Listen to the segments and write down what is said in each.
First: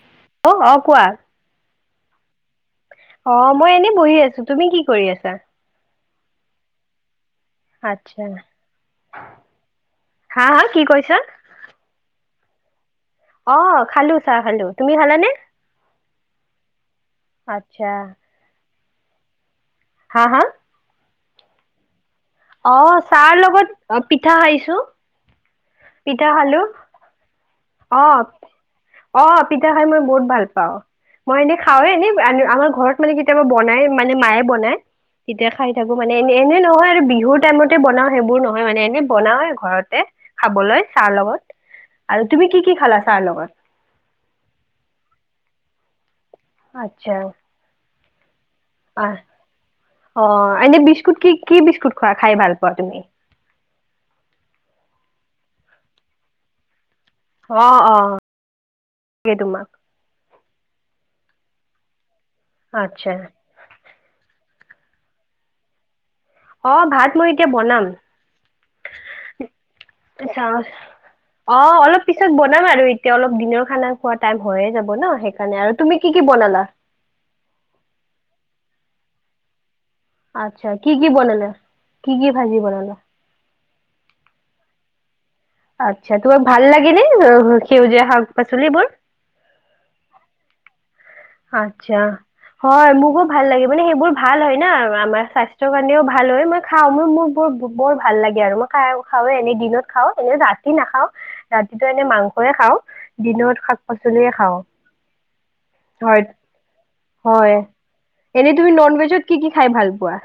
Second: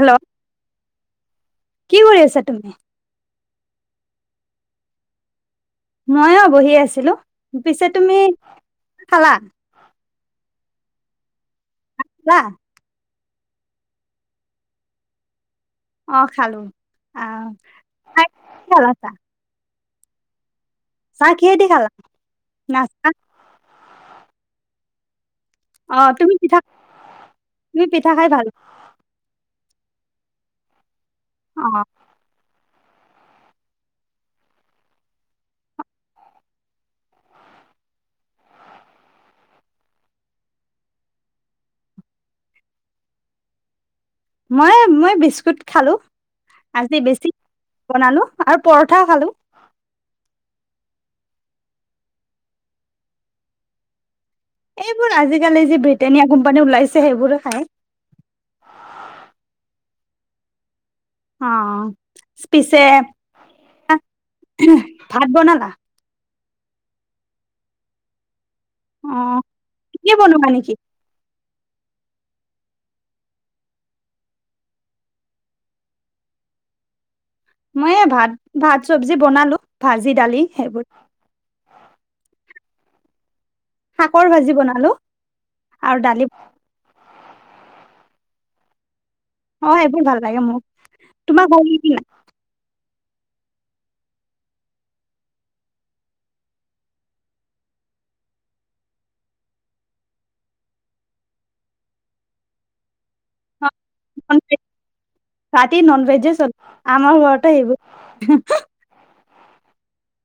Hello অ অ কোৱা কি কৰি আছা তুমি? অ মই এনেই বহি আছোঁ তুমি কি কৰি আছা মইয়ো বহি আছিলো পিছে তুমি আচ্ছা খালা হা হা কি কৈছা লা অ খালো চাহ খালো তুমি খালানে অ খালো আচ্ছা ক'ত আছা হা হা চাহ কিহে দি খালা অ চাহ লগত অ পিঠা খাইছো অ তুমি পিঠা তুমি অ পিঠা খাই ভাল অ পিঠা খাই মই বহুত ভাল পাওঁ মই এনে অ খাওঁৱে এনেই আমাৰ ঘৰত মানে কেতিয়াবা বনাই মানে মায়ে বনাই তেতিয়া খাই থাকো মানে এনে এনে নহয় আৰু বিহুৰ টাইমতে বনাও সেইবোৰ নহয় মানে এনে বনাও ঘৰতে খাবলৈ চাহৰ লগত আৰু তুমি কি কি খালা চাহৰ লগত মই মই বিস্কুট খালো আজি আত্ছা বেছি বনালো আৰু পৰঠা অ খালো। অ এনেই বি বিস্কুট কি কি বিস্কুট খোৱা খাই ভাল পোৱা তুমি এইবোৰ আজিকালি য যে ব্ৰিটেনিয়া কোম্পানী ওলাইছে সেইবোৰে খাই। অ অ গে তোমাক অ পিছে আচ্ছা ভাত বনালা অ ভাত মই এতিয়া বনাম অ তুমিয়েই বনোৱা নেকি? চাওঁ- অ অলপ পিছত বনাম আৰু এতিয়া অলপ দিনৰ খানা খোৱা টাইম হয়ে যাব ন সেইকাৰণে আৰু তুমি কি কি বনালা? মই এ ভাত ভাত চব্জি বনালো ভাজি দালি আচ্ছা সেইবোৰ কি কি বনালে কি কি ভাজি বনালা [unintelligible] শাকৰ ভাজি বনালো আৰু আচ্ছা দালি তোমাৰ ভাল লাগে নে? অ সেউজীয়া শাক পাচলিবোৰ অ এইবোৰ ভাল লাগে মোৰ আত্ছা হয় মোৰ ভাল লাগে মানে সেইবোৰ ভাল হয় না আৰু আমাৰ স্বাস্থ্যৰ কাৰণেও ভাল হয় মই খাওঁ ম মোৰ ব বৰ ভাল লাগে আৰু মই খ খাওে এনে দিনত খাওঁ এনে ৰাতি নাখাওঁ ৰাতিটো এনে মাংস য়ে খাওঁ দিনত পাচলিয়ে খাওঁ ৰাতি নন হয় ভেজে চলে আমাৰ ঘৰতো হয় সেইবোৰ এনেই তুমি নন ভেজত কি কি খাই ভাল পোৱা?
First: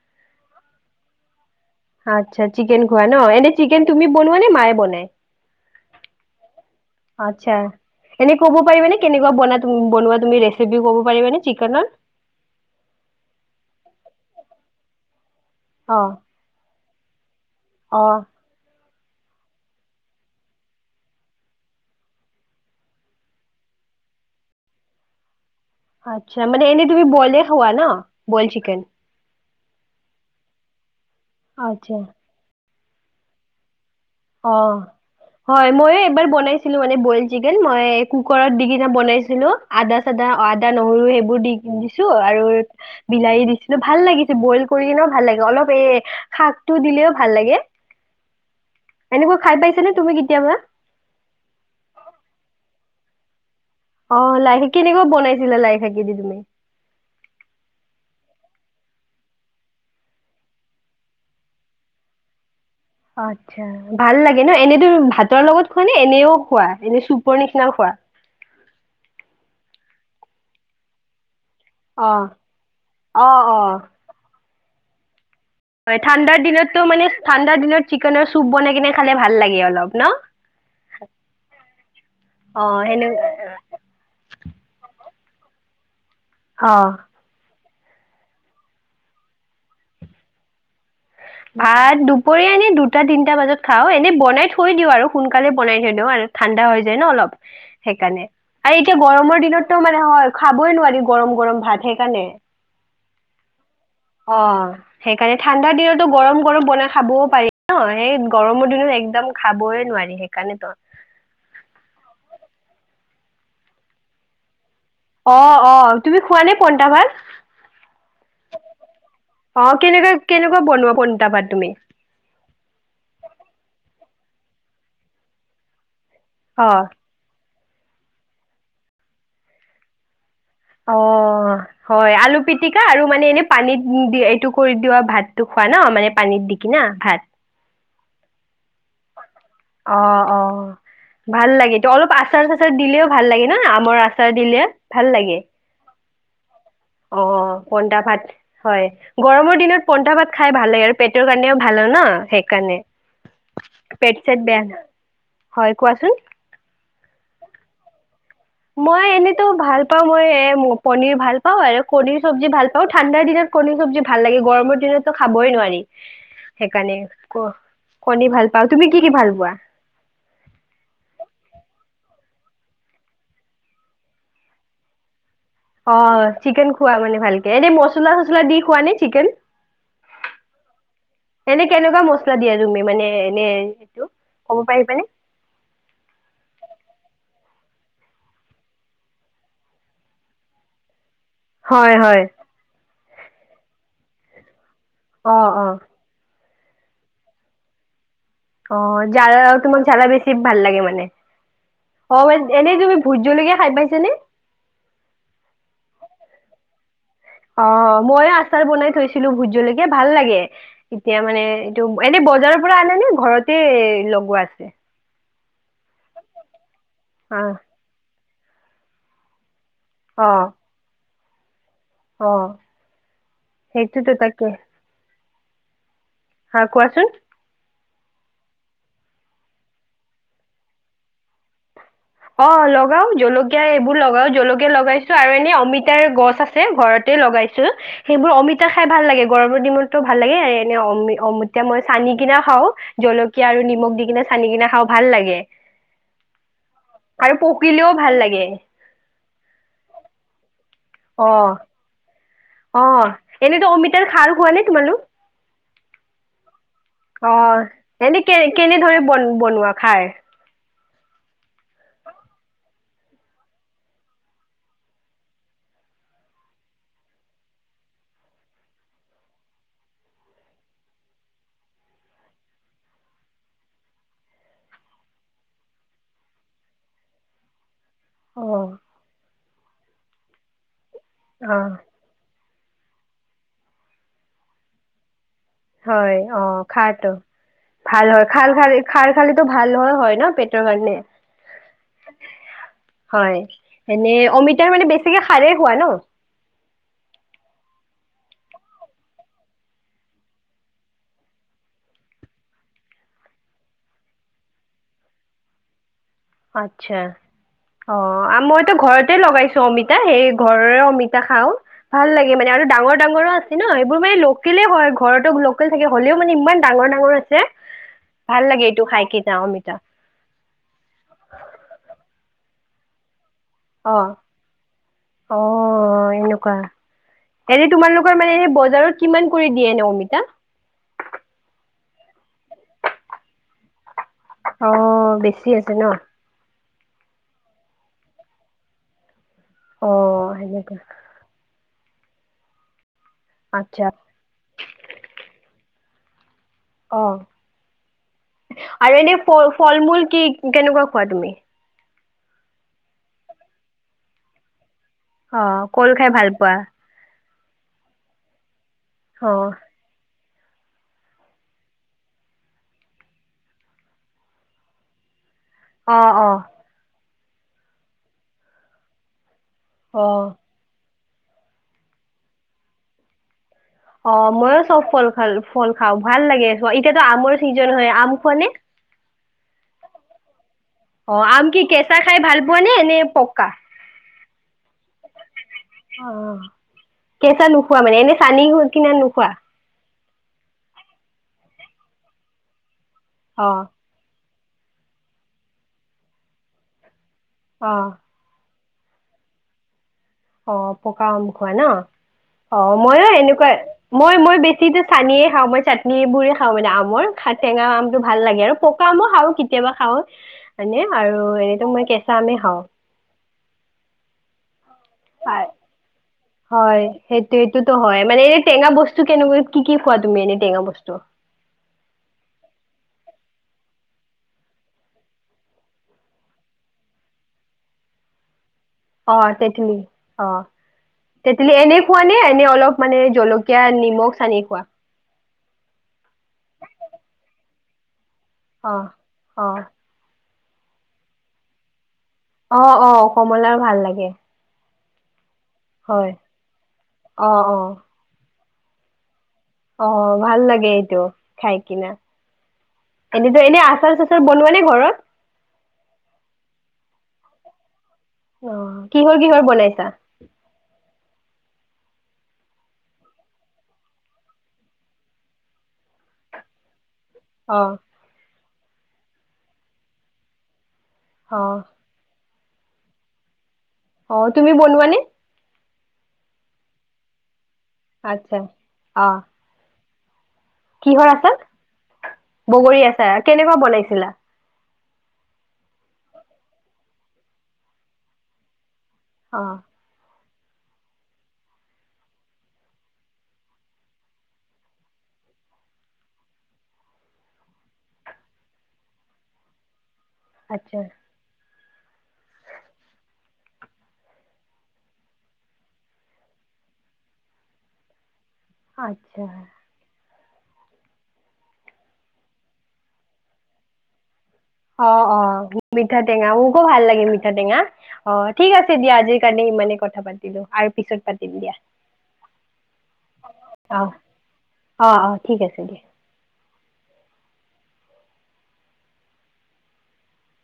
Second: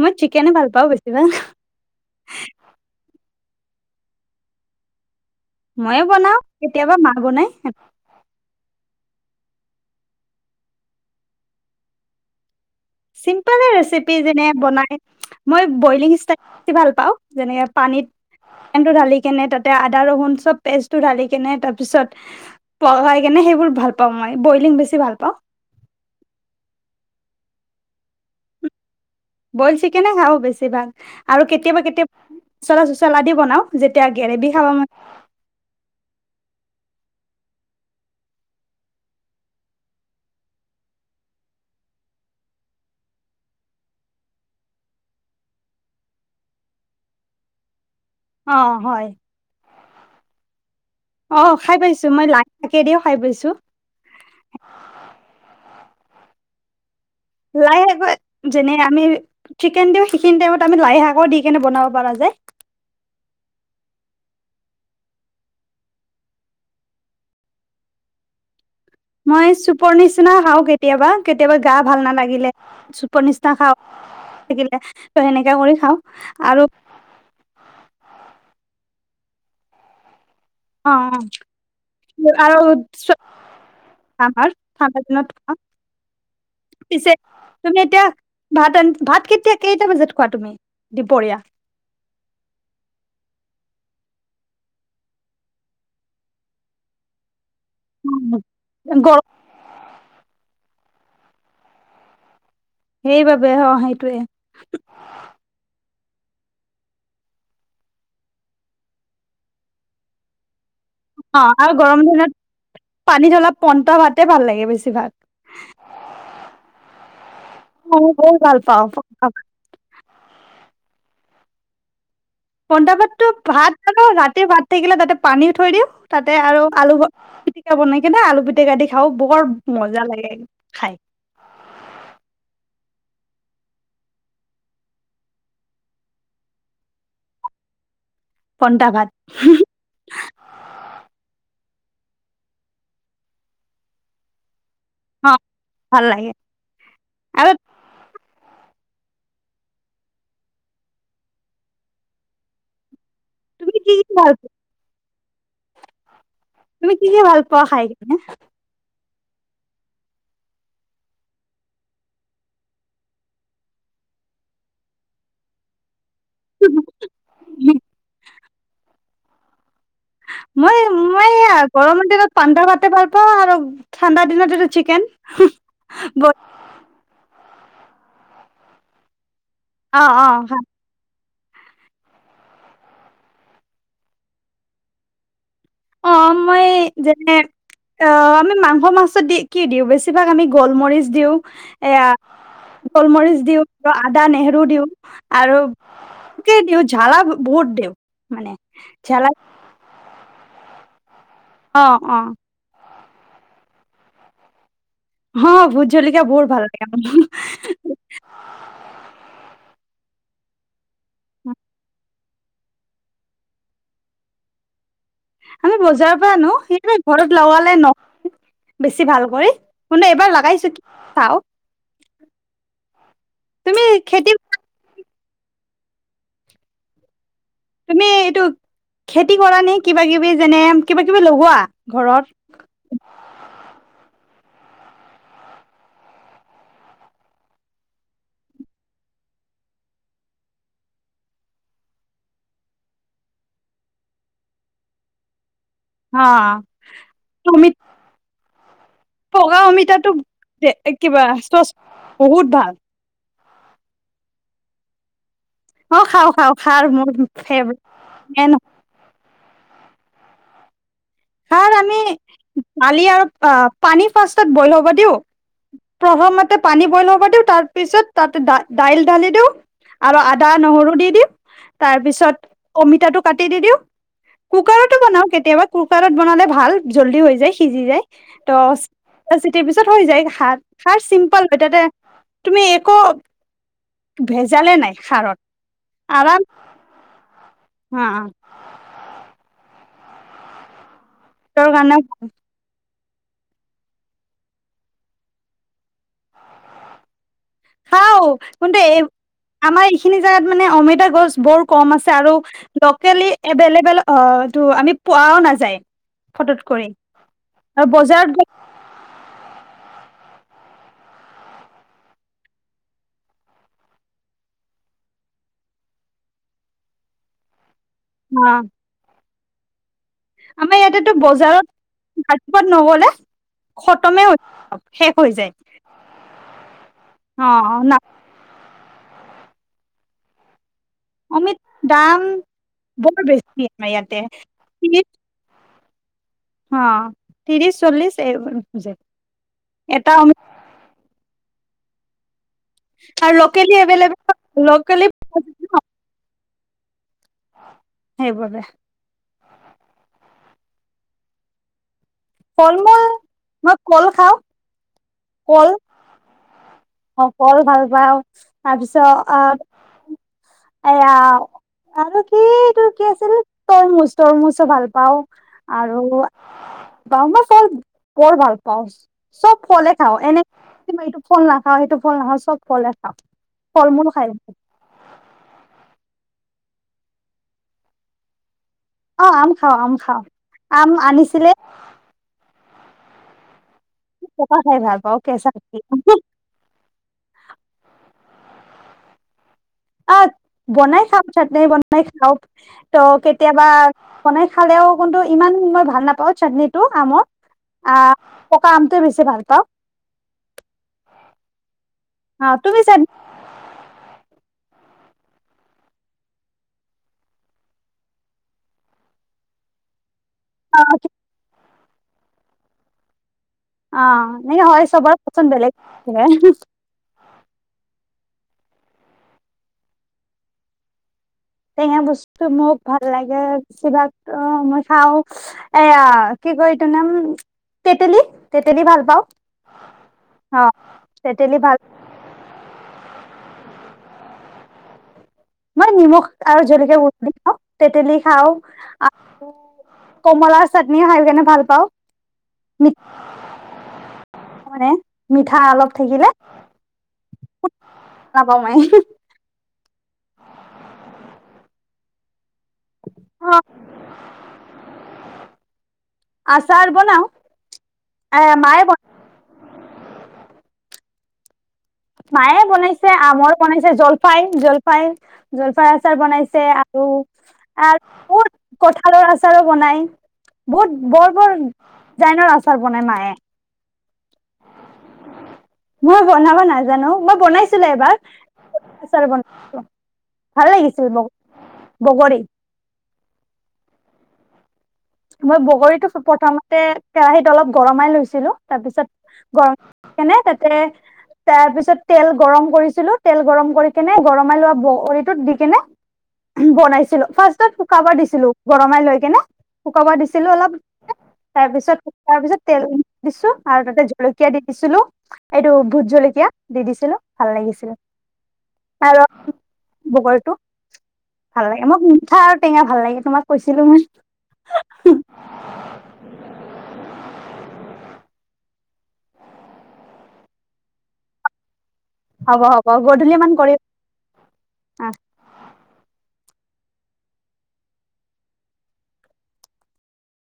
মই চিকেনে ভাল পাওঁ বেছি ভাল। আচ্ছা চিকেন খোৱা ন এনে চিকেন তুমি বনোৱা নে মায়ে বনাই ময়ে বনাও কেতিয়াবা মা বনাই আচ্ছা এনে ক'ব পাৰিবানে কেনেকুৱা বন বনোৱা তুমি ৰেচিপি কব পাৰিবা নে চিকেনৰ চিম্পলে ৰেচিপি যেনে বনাই মই অ বইলিং ইষ্ট ভাল পাওঁ যেনেকে অ পানীত ঢালি কিন তাতে আদা নহৰু চব পেষ্টটো ধালিকিনে তাৰপিছত পঘাই কিনে মই বৈলিং বেছি ভাল পাও। আচ্ছা মানে এনে তুমি বইলে খোৱা ন বইল চিকেন বইল চিকেনে খাওঁ বেছি ভাগ আৰু কেতিয়াবা আচ্ছা কেতিয়াবা পচলা চচলা দি বনাও যেতিয়া গ্ৰেভি অ খাব মন হয় মই এই এবাৰ বনাইছো ছিলো মানে বয়েল চিকেন মই কুকাৰত দি কিনে বনাইছিলো আদা চাদা আদা নহৰু সেইবোৰ দি দিছো আৰু বিলাহী দিছিলো ভাল লাগিছিলে বইল কৰি কিনেও ভাল লাগে অলপ এই শাকটো দিলেও ভাল লাগে। অ হয় এনেকুৱা খাই পাইছা নে তুমি কেতিয়াবা অ খাই পাইছোঁ মই লাই শাকে দিওঁ খাই পাইছোঁ সেইতি কিজনি লাই শাকত যেনে আমি চিকেন দিওঁ সেইখিনি টাইমত আমি লাই শাকো দি কেনে বনাব পাৰা যায়। আচ্ছা ভাল লাগে ন এনেতো ভাতৰ লগত খোৱা নে এনেও খোৱা এনে চুপৰ নিচিনাও খোৱা। মই চুপৰ নিচিনা খাওঁ কেতিয়াবা কেতিয়াবা গা ভাল অ নালাগিলে চুপৰ অ নিচনা অ খাওঁ এ হয় ঠাণ্ডাৰ দিনতটো মানে ঠাণ্ডাৰ দিনত চিকেনৰ চুপ বনাই কিনে খালে ভাল লাগে অলপ ন অ অ আৰু ঠাণ্ডা দিনত অঁ [unintelligible] অঁ তুমি এতিয়া ভাত ৰা ভাত কেতিয়া কেইটা বজাত খোৱা তুমি দুপৰীয়া ভাত দুপৰীয়া এনে দুটা তিনটা বজাত খাওঁ এনেই বনাই থৈ দিওঁ আৰু সোনকালে বনাই থৈ দিওঁ আৰু ঠাণ্ডা হৈ যায় ন অলপ সেইকাৰণে আৰু এতিয়া গৰম গৰমৰ দিনতো মানে হয় খাবই নোৱাৰি গৰম গৰম ভাত সেইকাৰণে সেইবাবে অঁ সেইটোৱে অ সেইকাৰণে ঠাণ্ডা দিনতো গৰম গৰম বনাই খাবও পাৰি ন সেই গৰমৰ দিনত একদম খাবই নোৱাৰি সেইকাৰণে তো অঁ আৰু গৰম দিনত পানীত অলপ পইটা ভাতে ভাল লাগে বেছি ভাগ অঁ অঁ তুমি খোৱা নে পইণ্টা ভাত মই বহুত ভাল পাওঁ পন্তা অঁ কেনেকা কেনেকুৱা বনোৱা পইনটা ভাত তুমি পইতা ভাত টো ভাত ন ৰাতিৰ ভাত থাকিলে তাতে পানী থৈ দিওঁ তাতে আৰু অ আলু বয়ে বনাই কিনে আলু পিটিকা দি খাওঁ বৰ মজা লাগে খাই অঁ হয় আলু পিটি কা আৰু মানে এনে পানীত দি এইটো কৰি দিওঁ ভাতটো খোৱা ন মানে পানীত দি কি না ভাত পন্তা ভাত। হঁ-। অ'- অ', ভাল লাগে। ইটো অলপ আচাৰ-চাচাৰ দিলেও ভাল লাগে ন'? আমৰ আচাৰ দিলে। ভাল অ লাগে। ভাল লাগে অ' আৰু পন্তা ভাত। হয়। গৰমৰ দিনত পন্তা ভাত খাই ভাল লাগে আৰু পেটৰ কাৰণেও ভাল হয় ন', সেইকাৰণে। তুমি কি ভাল চেত পোৱা বেয়া। হয়, কোৱাচোন। তুমি কি - কি ভাল পোৱা খাই কেনে? মই এনেতো ভাল পাওঁ। মই এ- ম- পনীৰ ভাল পাওঁ আৰু কণীৰ চব্জি ভাল পাওঁ। ঠাণ্ডাৰ দিনত কণীৰ চব্জি ভাল লাগে। গৰমৰ দিনততো খাবই নোৱাৰি। সেইকাৰণে ক- কণী ভাল পাওঁ। তুমি কি - কি ভাল পোৱা? মই- মই এয়া গৰমৰ দিনত পন্তা ভাতে ভাল পাওঁ আৰু ঠাণ্ডা দিনটোতো চিকেন। অ' চিকেন খোৱা মানে ভাল কে। এনে মচলা-চচলা দি খোৱা নে চিকেন? অ'-অ', হয়। এনে কেনেকুৱা মচলা দিয়া তুমি? মানে এনে সেইটো, ক'ব পাৰিবানে? অ' মই যেনে- অ' আমি মাংস-মাছত দি- কি দিওঁ, বেছিভাগ আমি গলমৰিচ দিওঁ। হয় এয়া হয় গলমৰিচ দিওঁ আৰু আদা নেহৰু দিওঁ। অ' আৰু - অ'। কে দিওঁ। ঝালা বহুত দিওঁ। মানে অ' জ্বালা জ্বাল- তোমাক জ্বালা বেছি ভাল লাগে মা নে। অ' মানে এনে তুমি ভূত জলকীয়া খাই পাইছেনে? অ' ভুত জলকীয়া বহুত ভাল লাগে। মোৰ। অ' মই আচাৰ বনাই লৈছিলোঁ ভোট জল য়া ভাল লাগে। এতিয়া মানে এইটো, এনে বজাৰৰ পৰা আনে নে ঘৰতে লগোৱা আছে? আমি বজাৰৰ পৰা আনোঁ। সেই এনে ঘৰত অ লৱালে নহ [inaudible] বেছি ভাল কৰি চোন দে। অ এবাৰ লাগাইছোঁ কি চাওঁক। অ'। সেইটোটো খেতি তাকে। হয় কোৱাচোন। তুমি এইটো খেতি কৰা নে কিবা-কিবি যেনে, কিবা কিবি লগোৱা? ঘৰত অ লগাও জলকীয়া এইবোৰ লগাও। জলকীয়া লগাইছো আৰু এনে অমিতাৰ গছ আছে ঘৰতে লগাইছো সেইবোৰ অমিতা খাই ভাল লাগে গৰমৰ দিনতো ভাল লাগে আৰু এনে অম অমিতা মই চানি কিনা খাও জলকীয়া আৰু নিমখ দি কিনে চানি কিনা খাওঁ ভাল লাগে অ আৰু তুমিত পকিলেও ভাল লাগে পকা অমিতাটো। কিবা চ বহুত ভাল এনেইতো অমিতাৰ খাৰ খোৱা নাই তোমালোক। অ খাও খাওঁ অ এনে কেনে কেনেধৰে বন বনোৱা। খায়। াৰ আমি দালি আৰু পানী ফাৰ বইল হব দি প্ৰথমতে পানী বইল হব দি তাৰপিছত তা দাইল ঢালি দিওঁ আৰু আদা নহৰু দি দিওঁ তাৰপিছত অমিতাটো কাটি দি দিওঁ কুকাৰতো বনাওঁ কেতিয়া কুকাৰত বনালে ভাল জল্দি হৈ যায় সিজি যায় অ ততি পিছত হৈ যায় ঘাত। খাৰ চিম্পল অ হয় ততে তুমি একো ভেজালে নাই সাৰত হয় অ খাওতো। অ ভাল হয় খাল খাল খাল খাল ভাল হয় হয় ন পেটৰ কাৰণে। তোৰ গানে হয় এনে অমিতাৰ মানে বেছিকে সাৰেই হোৱা ন হাও কিন্তু এই আমাৰ এইখিনি জেগাত মানে অমিতা গছ বৰ কম আছে আৰু লোকেলি এভেইলেবলটো আমি পোৱাও নাযায়। ফটোত কৰি আচ্ছা আৰু অ বজাৰত আৰু গৈ মইতো ঘৰতে লগাইছো অমিতা সেই ঘৰৰে অমিতা খাও ভাল লাগে মানে আৰু ডাঙৰ ডাঙৰো আছে ন সেইবোৰ মানে লোকেলে হয় ঘৰতো লোকেল থাকে হ'লেও মানে ইমান ডাঙৰ ডাঙৰ আছে ভাল অ' লাগে এইটো খাই কি যা অমিতা। আমাৰ ইয়াতেটো বজাৰত কতিপাত নগলে অ খতমে হৈ শেষ হৈ অ যায় এনেকুৱা এনে অ' না তোমালোকৰ মানে সেই বজাৰত কিমান কৰি দিয়ে ন অমিতা। অমিত দাম। বৰ বেছি আমাৰ ইয়াতে শ পাতনা অ তিৰিশ চল্লিশ এইজ অ সেনেকোৱা আৰু লোকেলি আচ্ছা এভলেব লোকেলি অ সেইবাবে আৰু এনেই ফ ফল মূল কি কেনেকুৱা খোৱা তুমি ফল মূল মই কল খাওঁ অ কল খাই ভাল পোৱা অ কল ভাল পাওঁ তাৰপিছত অ আ এয়া আৱ আৰু কি তোৰ কি আছিল তৰমুজ তৰমুজো ভাল পাওঁ অ আৰু অ বামা ফল বৰ ভাল পাওঁ চব ফলে অ খাওঁ এনে শুন না খাওঁ সেইটো ফল নাখাওঁ চব ফলে খাওঁ ফল মূল অ খাই মইয়ো চব ফল খালো ফল খাওঁ ভাল লাগে এতিয়াতো আমৰ চিজন হয় আম খোৱা নে অ আম খাওঁ আম খাওঁ আম অ আম আনিছিলে কি কেঁচা খাই ভাল পোৱা নে নে পকা পকা খাই ভাল পাওঁ কেচা অ কেঁচা নোখোৱা মানে এনে চানি কৰি কিনে নোখোৱা অহ বনাই খাও চাটনি বনাই খাওঁ ত অ কেতিয়াবা বনাই খালেও কিন্তু ইমান মই ভাল নাপাওঁ চাটনি টো আম অহ পকা আমটোয়ে বেছি ভাল পাওঁ অ পকা আম খোৱা ন আহ অ তুমি ময়ো এনেকোৱাই মই মই বেছি টো চানিয়ে খাওঁ মই চাটনি বোৰে খাওঁ মানে আমৰ ঠেঙা আমটো ভাল লাগে আৰু পকা আমো খাওঁ কেতিয়াবা খাওঁ মানে চাটনি আৰু এনেইতো মই কেঁচা আমে খাওঁ অ নে হয় চবৰে পছন্দ বেলেগ থাকে হোমহ সেইটোৱে তটো হয় মানে মানে এই টেঙা বস্তু কেনেকোৱা কি কি খোৱা তুমি এনেই টেঙা বস্তু টেঙা বস্তু মোক ভাল লাগে কিবা অ মই খাওঁ এয়া কি কয় এইটো নাম তেতেলী তেতেলী ভাল অ পাওঁ তেতেলী অ তেতেলী এনেই খোৱা নে এনে অলপ মানে জলকীয়া নিমখ সানি খোৱা মই নিমখ আৰু জলকীয়া গুৰি খাওঁ তেতেলী খাওঁ অ অ আৰু কমলা চাটনি খাই কিনে ভাল পাওঁ। অ অ মিঠা কমলাৰ ভাল লাগে মানে মিঠা অলপ হয় থাকিলে। অ অ নাপামেই অ ভাল লাগে এইটো খাই কিনে। এনেতো অ এনে আচাৰ চাচাৰ বনোৱা নে ঘৰত আচাৰ বনাও এ আহ মায়ে কিহৰ কিহৰ বনাইছা মায়ে বনাইছে আমৰ বনাইছে জলফাই জলফাই জলফাইৰ আচাৰ বনাইছে অ কঠালৰ আচাৰো বনাই বহুত বৰ অ বৰ দিজাইনৰ আচাৰ বনাই মায়ে অ তুমি বলোৱা নে? মই বনাব নাজানো মই বনাইছো ছিলে এবাৰ আচ্ছা অ ভাল লাগিছিল কিহৰ ব আচাৰ বগৰী কেনেকুৱা বনাইছিলা? মই বগৰীতো প্ৰথমতে কেৰাহীত অলপ গৰমাই লৈছিলো তাৰপিছত অ গৰম কেনে তাতে তাৰপিছত তেল গৰম কৰিছিলো তেল গৰম কৰি কেনে গৰমাই লোৱা বগৰিটোত দি কেনে বনাইছিলো ফাৰ্ষ্ট ত শুকাব দিছিলো গৰমাই লৈ কেনে শুকাব দিছিলো অলপ আচ্ছা তাৰপিছত শুকোৱাৰ পিছত তেল দিছো আৰু তাতে জলকীয়া দি দিছিলো এইটো ভোট জলকীয়া দি দিছিলো ভাল লাগিছিল আচ্ছা বগৰীটো ভাল লাগে মোক মিঠা আৰু টেঙা ভাল লাগে তোমাক কৈছিলো মই অ অ মিঠা টেঙা মোকো ভাল লাগে মিঠা টেঙা অ ঠিক আছে দিয়া আজিৰ কাৰণে ইমানে কথা পাতিলো আৰু পিছত পাতিম দিয়া হ'ব হ'ব গধূলি মান কৰি অ' অ' অ' আহ ঠিক আছে দিয়া।